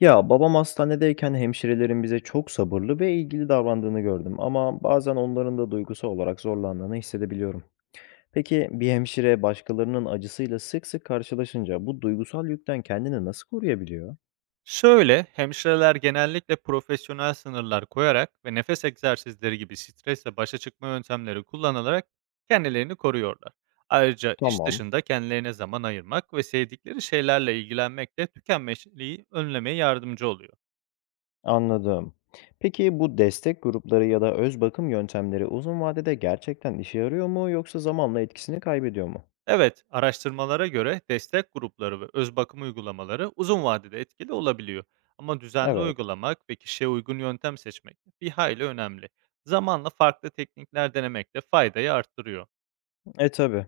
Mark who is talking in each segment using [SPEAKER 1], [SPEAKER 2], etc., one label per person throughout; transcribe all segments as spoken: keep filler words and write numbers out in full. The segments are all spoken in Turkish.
[SPEAKER 1] Ya babam hastanedeyken hemşirelerin bize çok sabırlı ve ilgili davrandığını gördüm ama bazen onların da duygusal olarak zorlandığını hissedebiliyorum. Peki bir hemşire başkalarının acısıyla sık sık karşılaşınca bu duygusal yükten kendini nasıl koruyabiliyor?
[SPEAKER 2] Şöyle, hemşireler genellikle profesyonel sınırlar koyarak ve nefes egzersizleri gibi stresle başa çıkma yöntemleri kullanarak kendilerini koruyorlar. Ayrıca iş
[SPEAKER 1] Tamam,
[SPEAKER 2] dışında kendilerine zaman ayırmak ve sevdikleri şeylerle ilgilenmek de tükenmişliği önlemeye yardımcı oluyor.
[SPEAKER 1] anladım. Peki bu destek grupları ya da öz bakım yöntemleri uzun vadede gerçekten işe yarıyor mu yoksa zamanla etkisini kaybediyor mu?
[SPEAKER 2] Evet, araştırmalara göre destek grupları ve öz bakım uygulamaları uzun vadede etkili olabiliyor. Ama düzenli
[SPEAKER 1] Evet,
[SPEAKER 2] uygulamak ve kişiye uygun yöntem seçmek bir hayli önemli. Zamanla farklı teknikler denemek de faydayı arttırıyor.
[SPEAKER 1] e tabii.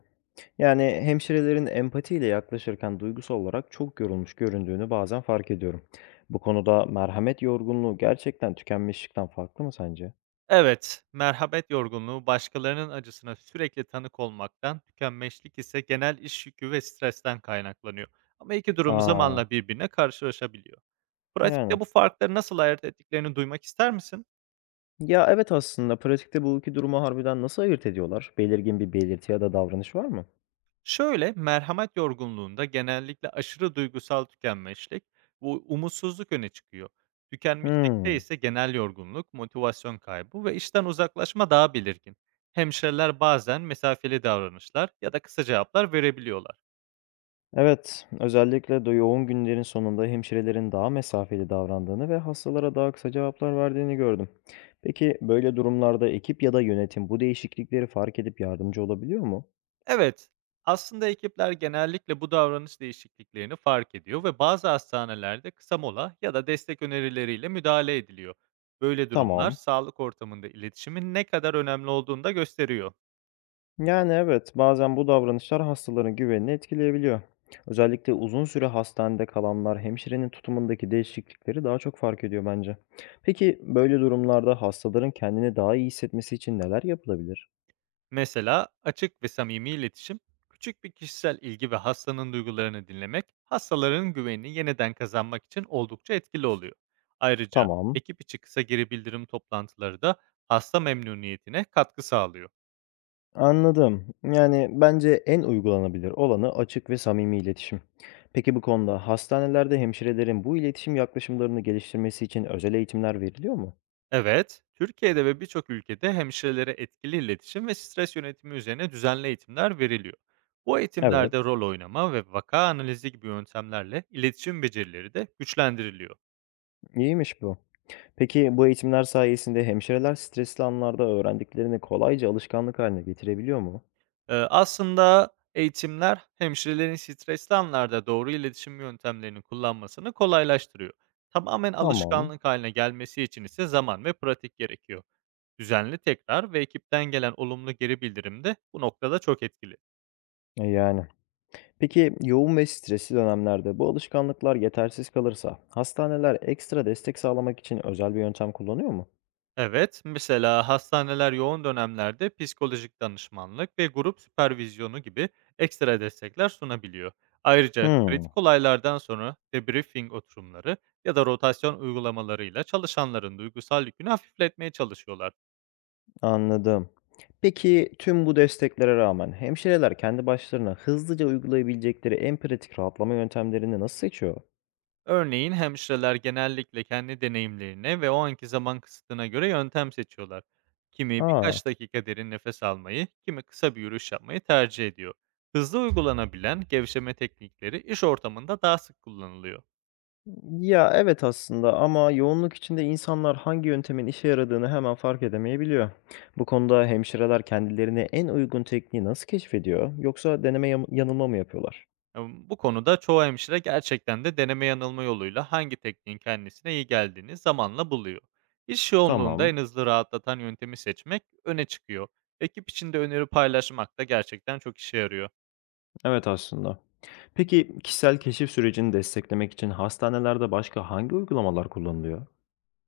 [SPEAKER 1] Yani hemşirelerin empatiyle yaklaşırken duygusal olarak çok yorulmuş göründüğünü bazen fark ediyorum. Bu konuda merhamet yorgunluğu gerçekten tükenmişlikten farklı mı sence?
[SPEAKER 2] Evet, merhamet yorgunluğu başkalarının acısına sürekli tanık olmaktan, tükenmişlik ise genel iş yükü ve stresten kaynaklanıyor. Ama iki durum
[SPEAKER 1] Aa,
[SPEAKER 2] zamanla birbirine karşılaşabiliyor.
[SPEAKER 1] yani.
[SPEAKER 2] Pratikte bu farkları nasıl ayırt ettiklerini duymak ister misin?
[SPEAKER 1] Ya evet aslında pratikte bu iki durumu harbiden nasıl ayırt ediyorlar? Belirgin bir belirti ya da davranış var mı?
[SPEAKER 2] Şöyle, merhamet yorgunluğunda genellikle aşırı duygusal tükenmişlik ve umutsuzluk öne çıkıyor. Tükenmişlikte
[SPEAKER 1] Hmm.
[SPEAKER 2] ise genel yorgunluk, motivasyon kaybı ve işten uzaklaşma daha belirgin. Hemşireler bazen mesafeli davranışlar ya da kısa cevaplar verebiliyorlar.
[SPEAKER 1] Evet, özellikle de yoğun günlerin sonunda hemşirelerin daha mesafeli davrandığını ve hastalara daha kısa cevaplar verdiğini gördüm. Peki böyle durumlarda ekip ya da yönetim bu değişiklikleri fark edip yardımcı olabiliyor mu?
[SPEAKER 2] Evet, aslında ekipler genellikle bu davranış değişikliklerini fark ediyor ve bazı hastanelerde kısa mola ya da destek önerileriyle müdahale ediliyor. Böyle durumlar
[SPEAKER 1] Tamam.
[SPEAKER 2] sağlık ortamında iletişimin ne kadar önemli olduğunu da gösteriyor.
[SPEAKER 1] Yani evet, bazen bu davranışlar hastaların güvenini etkileyebiliyor. Özellikle uzun süre hastanede kalanlar hemşirenin tutumundaki değişiklikleri daha çok fark ediyor bence. Peki böyle durumlarda hastaların kendini daha iyi hissetmesi için neler yapılabilir?
[SPEAKER 2] Mesela açık ve samimi iletişim, küçük bir kişisel ilgi ve hastanın duygularını dinlemek, hastaların güvenini yeniden kazanmak için oldukça etkili oluyor. Ayrıca
[SPEAKER 1] Tamam.
[SPEAKER 2] ekip içi kısa geri bildirim toplantıları da hasta memnuniyetine katkı sağlıyor.
[SPEAKER 1] Anladım. Yani bence en uygulanabilir olanı açık ve samimi iletişim. Peki bu konuda hastanelerde hemşirelerin bu iletişim yaklaşımlarını geliştirmesi için özel eğitimler veriliyor mu?
[SPEAKER 2] Evet, Türkiye'de ve birçok ülkede hemşirelere etkili iletişim ve stres yönetimi üzerine düzenli eğitimler veriliyor. Bu
[SPEAKER 1] Evet,
[SPEAKER 2] eğitimlerde rol oynama ve vaka analizi gibi yöntemlerle iletişim becerileri de güçlendiriliyor.
[SPEAKER 1] iyiymiş bu. Peki bu eğitimler sayesinde hemşireler stresli anlarda öğrendiklerini kolayca alışkanlık haline getirebiliyor mu?
[SPEAKER 2] Ee, aslında eğitimler hemşirelerin stresli anlarda doğru iletişim yöntemlerini kullanmasını kolaylaştırıyor. Tamamen
[SPEAKER 1] Tamam.
[SPEAKER 2] alışkanlık haline gelmesi için ise zaman ve pratik gerekiyor. Düzenli tekrar ve ekipten gelen olumlu geri bildirim de bu noktada çok etkili.
[SPEAKER 1] E yani. Peki yoğun ve stresli dönemlerde bu alışkanlıklar yetersiz kalırsa hastaneler ekstra destek sağlamak için özel bir yöntem kullanıyor mu?
[SPEAKER 2] Evet, mesela hastaneler yoğun dönemlerde psikolojik danışmanlık ve grup süpervizyonu gibi ekstra destekler sunabiliyor. Ayrıca
[SPEAKER 1] Hmm,
[SPEAKER 2] kritik olaylardan sonra debriefing oturumları ya da rotasyon uygulamalarıyla çalışanların duygusal yükünü hafifletmeye çalışıyorlar.
[SPEAKER 1] anladım. Peki tüm bu desteklere rağmen hemşireler kendi başlarına hızlıca uygulayabilecekleri en pratik rahatlama yöntemlerini nasıl seçiyor?
[SPEAKER 2] Örneğin hemşireler genellikle kendi deneyimlerine ve o anki zaman kısıtına göre yöntem seçiyorlar. Kimi
[SPEAKER 1] Aa,
[SPEAKER 2] birkaç dakika derin nefes almayı, kimi kısa bir yürüyüş yapmayı tercih ediyor. Hızlı uygulanabilen gevşeme teknikleri iş ortamında daha sık kullanılıyor.
[SPEAKER 1] ya, evet aslında ama yoğunluk içinde insanlar hangi yöntemin işe yaradığını hemen fark edemeyebiliyor. Bu konuda hemşireler kendilerine en uygun tekniği nasıl keşfediyor? Yoksa deneme yam- yanılma mı yapıyorlar?
[SPEAKER 2] Em, Bu konuda çoğu hemşire gerçekten de deneme yanılma yoluyla hangi tekniğin kendisine iyi geldiğini zamanla buluyor. İş yoğunluğunda
[SPEAKER 1] Tamam,
[SPEAKER 2] en hızlı rahatlatan yöntemi seçmek öne çıkıyor. Ekip içinde öneri paylaşmak da gerçekten çok işe yarıyor.
[SPEAKER 1] evet aslında. Peki kişisel keşif sürecini desteklemek için hastanelerde başka hangi uygulamalar kullanılıyor?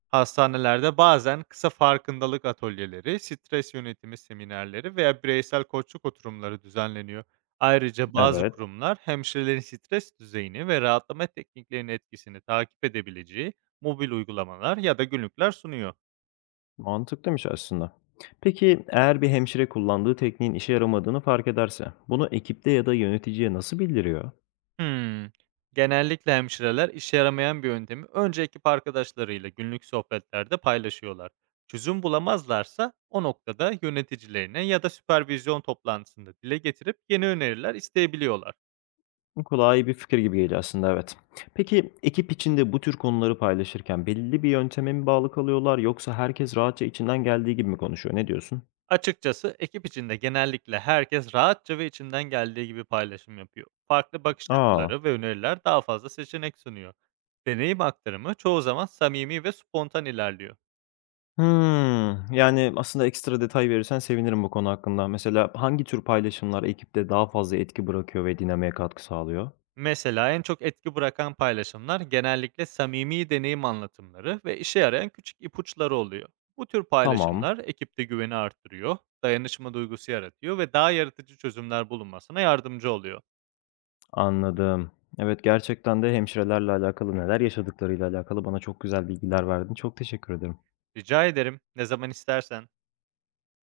[SPEAKER 2] Hastanelerde bazen kısa farkındalık atölyeleri, stres yönetimi seminerleri veya bireysel koçluk oturumları düzenleniyor. Ayrıca bazı
[SPEAKER 1] Evet,
[SPEAKER 2] kurumlar hemşirelerin stres düzeyini ve rahatlama tekniklerinin etkisini takip edebileceği mobil uygulamalar ya da günlükler sunuyor.
[SPEAKER 1] mantıklıymış aslında. Peki eğer bir hemşire kullandığı tekniğin işe yaramadığını fark ederse, bunu ekipte ya da yöneticiye nasıl bildiriyor?
[SPEAKER 2] Hmm. Genellikle hemşireler işe yaramayan bir yöntemi önce ekip arkadaşlarıyla günlük sohbetlerde paylaşıyorlar. Çözüm bulamazlarsa o noktada yöneticilerine ya da süpervizyon toplantısında dile getirip yeni öneriler isteyebiliyorlar.
[SPEAKER 1] Kulağa iyi bir fikir gibi geliyor aslında, evet. Peki ekip içinde bu tür konuları paylaşırken belli bir yönteme mi bağlı kalıyorlar yoksa herkes rahatça içinden geldiği gibi mi konuşuyor? Ne diyorsun?
[SPEAKER 2] Açıkçası ekip içinde genellikle herkes rahatça ve içinden geldiği gibi paylaşım yapıyor. Farklı bakış
[SPEAKER 1] Aa.
[SPEAKER 2] açıları ve öneriler daha fazla seçenek sunuyor. Deneyim aktarımı çoğu zaman samimi ve spontan ilerliyor.
[SPEAKER 1] Hımm. Yani aslında ekstra detay verirsen sevinirim bu konu hakkında. Mesela hangi tür paylaşımlar ekipte daha fazla etki bırakıyor ve dinamiğe katkı sağlıyor?
[SPEAKER 2] Mesela en çok etki bırakan paylaşımlar genellikle samimi deneyim anlatımları ve işe yarayan küçük ipuçları oluyor. Bu tür
[SPEAKER 1] Tamam,
[SPEAKER 2] paylaşımlar ekipte güveni arttırıyor, dayanışma duygusu yaratıyor ve daha yaratıcı çözümler bulunmasına yardımcı oluyor.
[SPEAKER 1] anladım. Evet, gerçekten de hemşirelerle alakalı neler yaşadıklarıyla alakalı bana çok güzel bilgiler verdin. Çok teşekkür ederim.
[SPEAKER 2] Rica ederim, ne zaman istersen.